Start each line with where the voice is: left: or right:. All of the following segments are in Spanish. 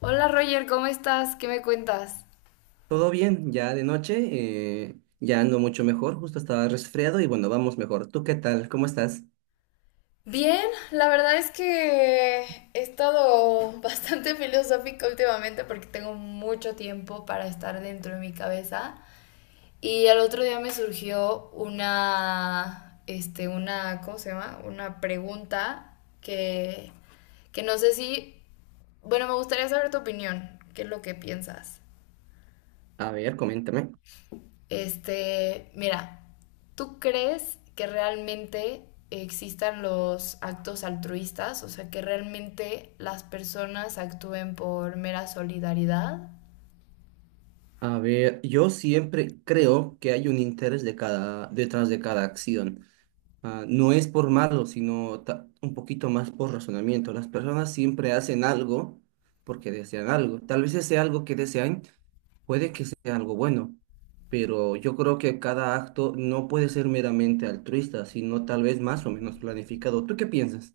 left: Hola Roger, ¿cómo estás? ¿Qué me cuentas?
right: Todo bien, ya de noche, ya ando mucho mejor, justo estaba resfriado y bueno, vamos mejor. ¿Tú qué tal? ¿Cómo estás?
left: Bien, la verdad es que he estado bastante filosófica últimamente porque tengo mucho tiempo para estar dentro de mi cabeza y al otro día me surgió una, una, ¿cómo se llama? Una pregunta que no sé si, bueno, me gustaría saber tu opinión, qué es lo que piensas.
right: A ver, coméntame.
left: Mira, ¿tú crees que realmente existan los actos altruistas? O sea, que realmente las personas actúen por mera solidaridad.
right: A ver, yo siempre creo que hay un interés de cada, detrás de cada acción. No es por malo, sino un poquito más por razonamiento. Las personas siempre hacen algo porque desean algo. Tal vez ese algo que desean puede que sea algo bueno, pero yo creo que cada acto no puede ser meramente altruista, sino tal vez más o menos planificado. ¿Tú qué piensas?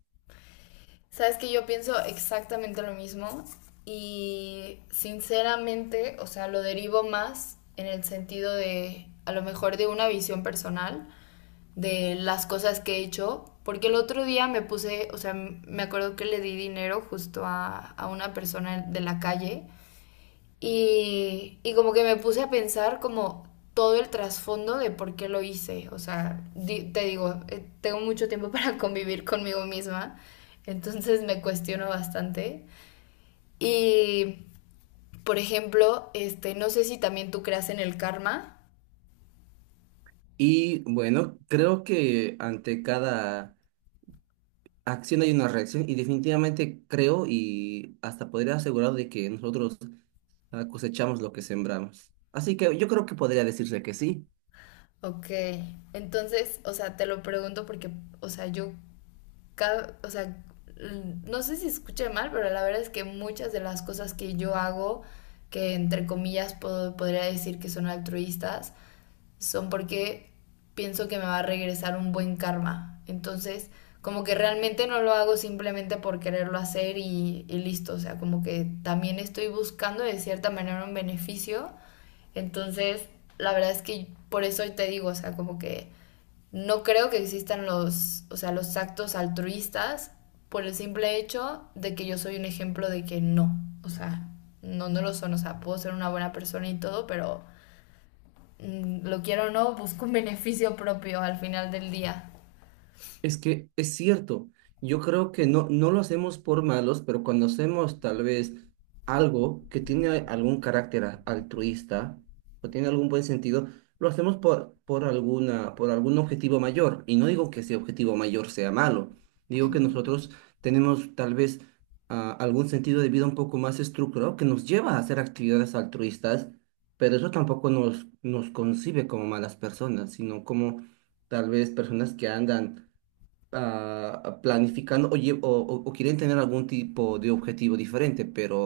left: Sabes que yo pienso exactamente lo mismo y sinceramente, o sea, lo derivo más en el sentido de a lo mejor de una visión personal de las cosas que he hecho, porque el otro día me puse, o sea, me acuerdo que le di dinero justo a una persona de la calle y como que me puse a pensar como todo el trasfondo de por qué lo hice, o sea, te digo, tengo mucho tiempo para convivir conmigo misma, entonces me cuestiono bastante. Y, por ejemplo, no sé si también tú creas en el karma.
right: Y bueno, creo que ante cada acción hay una reacción y definitivamente creo y hasta podría asegurar de que nosotros cosechamos lo que sembramos. Así que yo creo que podría decirse que sí.
left: Ok, entonces, o sea, te lo pregunto porque, o sea, yo cada, o sea, no sé si escuché mal, pero la verdad es que muchas de las cosas que yo hago, que entre comillas podría decir que son altruistas, son porque pienso que me va a regresar un buen karma. Entonces, como que realmente no lo hago simplemente por quererlo hacer y listo. O sea, como que también estoy buscando de cierta manera un beneficio. Entonces, la verdad es que por eso te digo, o sea, como que no creo que existan o sea, los actos altruistas por el simple hecho de que yo soy un ejemplo de que no, o sea, no lo son, o sea, puedo ser una buena persona y todo, pero lo quiero o no, busco un beneficio propio al final del día.
right: Es que es cierto, yo creo que no, no lo hacemos por malos, pero cuando hacemos tal vez algo que tiene algún carácter altruista o tiene algún buen sentido, lo hacemos por alguna, por algún objetivo mayor. Y no digo que ese objetivo mayor sea malo, digo
left: Ujú,
right: que nosotros tenemos tal vez algún sentido de vida un poco más estructurado que nos lleva a hacer actividades altruistas, pero eso tampoco nos, nos concibe como malas personas, sino como tal vez personas que andan planificando o, lle- o quieren tener algún tipo de objetivo diferente,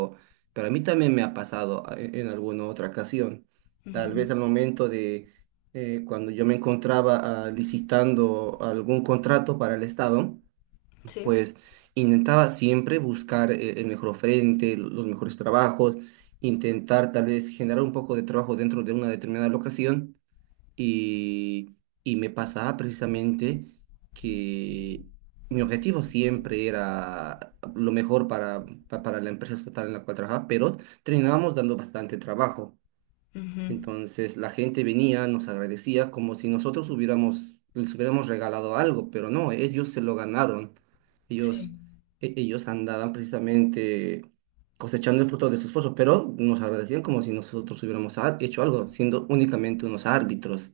right: pero a mí también me ha pasado en alguna otra ocasión. Tal
left: ujú.
right: vez al momento de cuando yo me encontraba licitando algún contrato para el Estado,
left: Sí,
right: pues intentaba siempre buscar el mejor frente, los mejores trabajos, intentar tal vez generar un poco de trabajo dentro de una determinada locación y, y me pasaba precisamente que mi objetivo siempre era lo mejor para, para la empresa estatal en la cual trabajaba, pero terminábamos dando bastante trabajo.
left: ujú,
right: Entonces la gente venía, nos agradecía como si nosotros hubiéramos, les hubiéramos regalado algo, pero no, ellos se lo ganaron.
left: sí,
right: Ellos, ellos andaban precisamente cosechando el fruto de su esfuerzo, pero nos agradecían como si nosotros hubiéramos hecho algo, siendo únicamente unos árbitros.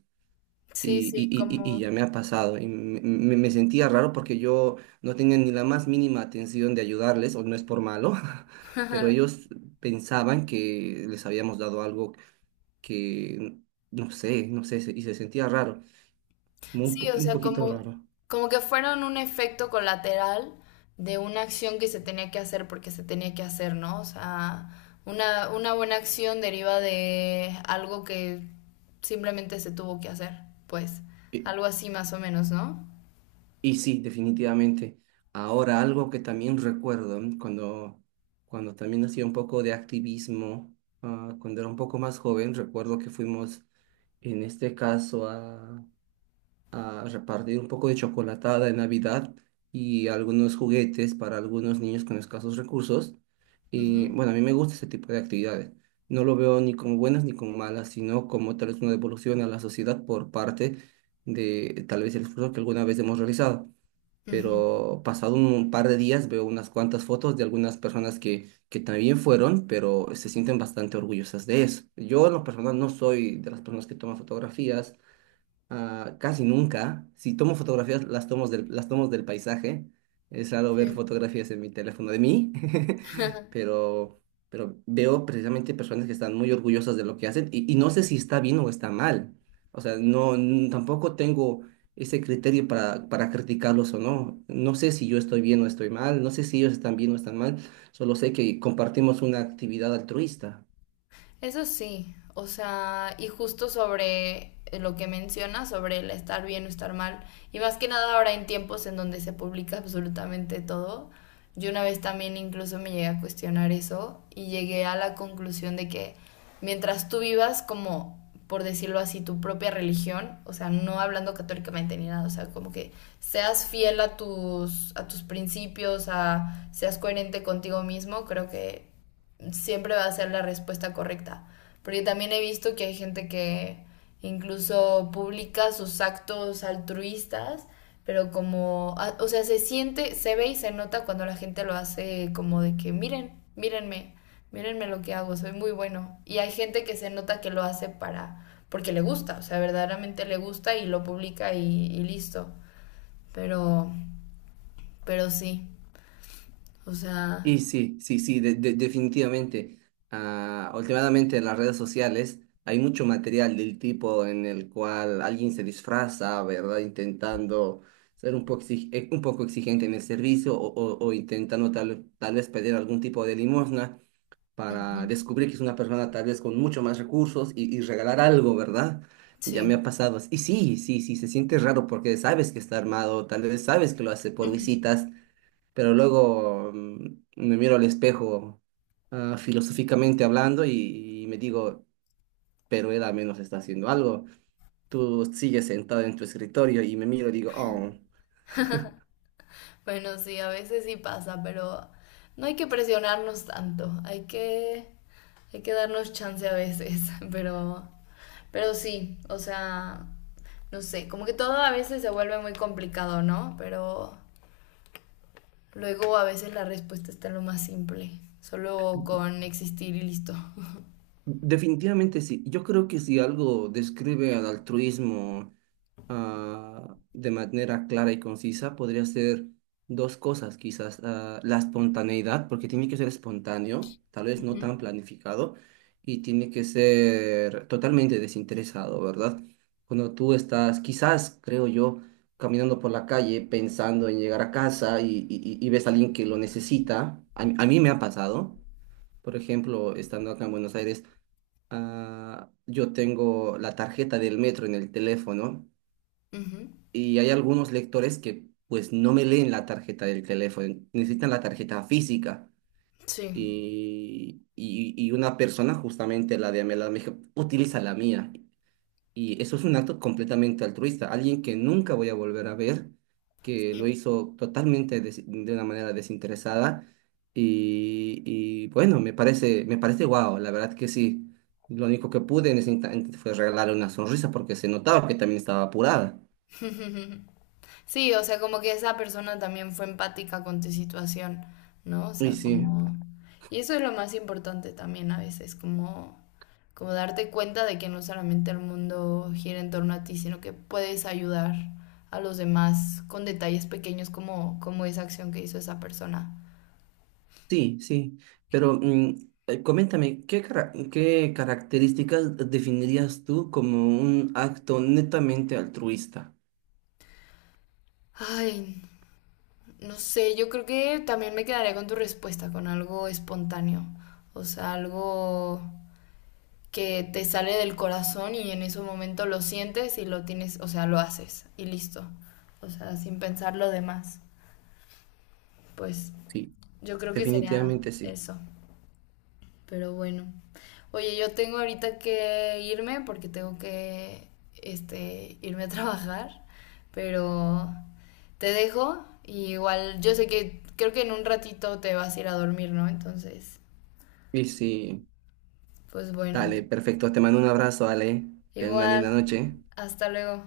left: sí,
right: Y, y,
left: sí,
right: y, y y ya
left: como...
right: me ha pasado. Y me sentía raro porque yo no tenía ni la más mínima atención de ayudarles, o no es por malo, pero ellos pensaban que les habíamos dado algo que no sé, no sé, y se sentía raro, como
left: Sí, o
right: un
left: sea,
right: poquito raro.
left: como que fueron un efecto colateral de una acción que se tenía que hacer porque se tenía que hacer, ¿no? O sea, una buena acción deriva de algo que simplemente se tuvo que hacer, pues,
right: Y,
left: algo así más o menos, ¿no?
right: y sí, definitivamente. Ahora, algo que también recuerdo ¿m? Cuando, cuando también hacía un poco de activismo, cuando era un poco más joven, recuerdo que fuimos en este caso a repartir un poco de chocolatada de Navidad y algunos juguetes para algunos niños con escasos recursos. Y
left: Ujú,
right: bueno, a mí me gusta ese tipo de actividades. No lo veo ni como buenas ni como malas, sino como tal vez una devolución a la sociedad por parte de tal vez el esfuerzo que alguna vez hemos realizado.
left: ujú,
right: Pero pasado un par de días veo unas cuantas fotos de algunas personas que también fueron, pero se sienten bastante orgullosas de eso. Yo en lo personal no soy de las personas que toman fotografías. Casi nunca. Si tomo fotografías, las tomo las tomo del paisaje. Es raro ver
left: sí.
right: fotografías en mi teléfono de mí, pero, pero veo precisamente personas que están muy orgullosas de lo que hacen y no sé si está bien o está mal. O sea, tampoco tengo ese criterio para criticarlos o no. No sé si yo estoy bien o estoy mal, no sé si ellos están bien o están mal, solo sé que compartimos una actividad altruista.
left: Eso sí, o sea, y justo sobre lo que menciona, sobre el estar bien o estar mal, y más que nada ahora en tiempos en donde se publica absolutamente todo, yo una vez también incluso me llegué a cuestionar eso y llegué a la conclusión de que mientras tú vivas como, por decirlo así, tu propia religión, o sea, no hablando católicamente ni nada, o sea, como que seas fiel a a tus principios, a, seas coherente contigo mismo, creo que siempre va a ser la respuesta correcta. Porque también he visto que hay gente que incluso publica sus actos altruistas, pero como, ah, o sea, se siente, se ve y se nota cuando la gente lo hace como de que miren, mírenme, mírenme lo que hago, soy muy bueno. Y hay gente que se nota que lo hace porque le gusta, o sea, verdaderamente le gusta y lo publica y listo. Pero, pero sí, o
right: Y
left: sea,
right: sí, sí, sí, definitivamente. Últimamente en las redes sociales hay mucho material del tipo en el cual alguien se disfraza, ¿verdad? Intentando ser un poco, un poco exigente en el servicio o o intentando tal vez pedir algún tipo de limosna para
left: ujú,
right: descubrir que es una persona tal vez con mucho más recursos y regalar algo, ¿verdad? Ya me ha
left: sí.
right: pasado. Y sí, sí, sí, se siente raro porque sabes que está armado, tal vez sabes que lo hace por
left: Ujú.
right: visitas, pero luego me miro al espejo filosóficamente hablando y me digo, pero él al menos está haciendo algo. Tú sigues sentado en tu escritorio y me miro y digo, oh,
left: Bueno, sí, a veces sí pasa, pero no hay que presionarnos tanto, hay hay que darnos chance a veces, pero, pero sí, o sea, no sé, como que todo a veces se vuelve muy complicado, ¿no? Pero luego a veces la respuesta está en lo más simple, solo con existir y listo.
right: definitivamente sí. Yo creo que si algo describe al altruismo de manera clara y concisa podría ser dos cosas, quizás la espontaneidad, porque tiene que ser espontáneo, tal vez no
left: Ujú.
right: tan planificado, y tiene que ser totalmente desinteresado, ¿verdad? Cuando tú estás, quizás, creo yo, caminando por la calle pensando en llegar a casa y, ves a alguien que lo necesita, a mí me ha pasado, por ejemplo, estando acá en Buenos Aires. Yo tengo la tarjeta del metro en el teléfono
left: Ujú,
right: y hay algunos lectores que pues no me leen la tarjeta del teléfono, necesitan la tarjeta física
left: sí.
right: y una persona justamente la de Amela me dijo, utiliza la mía, y eso es un acto completamente altruista, alguien que nunca voy a volver a ver, que lo
left: Sí.
right: hizo de una manera desinteresada y bueno, me parece guau, la verdad que sí. Lo único que pude en ese instante fue regalarle una sonrisa porque se notaba que también estaba apurada.
left: Sí, o sea, como que esa persona también fue empática con tu situación, ¿no? O
right: Y
left: sea,
right: sí.
left: como... Y eso es lo más importante también a veces, como, como darte cuenta de que no solamente el mundo gira en torno a ti, sino que puedes ayudar a los demás con detalles pequeños como, como esa acción que hizo esa persona.
right: Sí, sí, pero coméntame, ¿qué características definirías tú como un acto netamente altruista?
left: Ay, no sé, yo creo que también me quedaría con tu respuesta, con algo espontáneo, o sea, algo que te sale del corazón y en ese momento lo sientes y lo tienes, o sea, lo haces y listo. O sea, sin pensar lo demás. Pues
right: Sí,
left: yo creo que sería
right: definitivamente sí.
left: eso. Pero bueno. Oye, yo tengo ahorita que irme porque tengo que irme a trabajar, pero te dejo y igual yo sé que creo que en un ratito te vas a ir a dormir, ¿no? Entonces,
right: Y sí,
left: pues bueno.
right: dale, perfecto, te mando un abrazo, Ale, ten una
left: Igual,
right: linda noche.
left: hasta luego.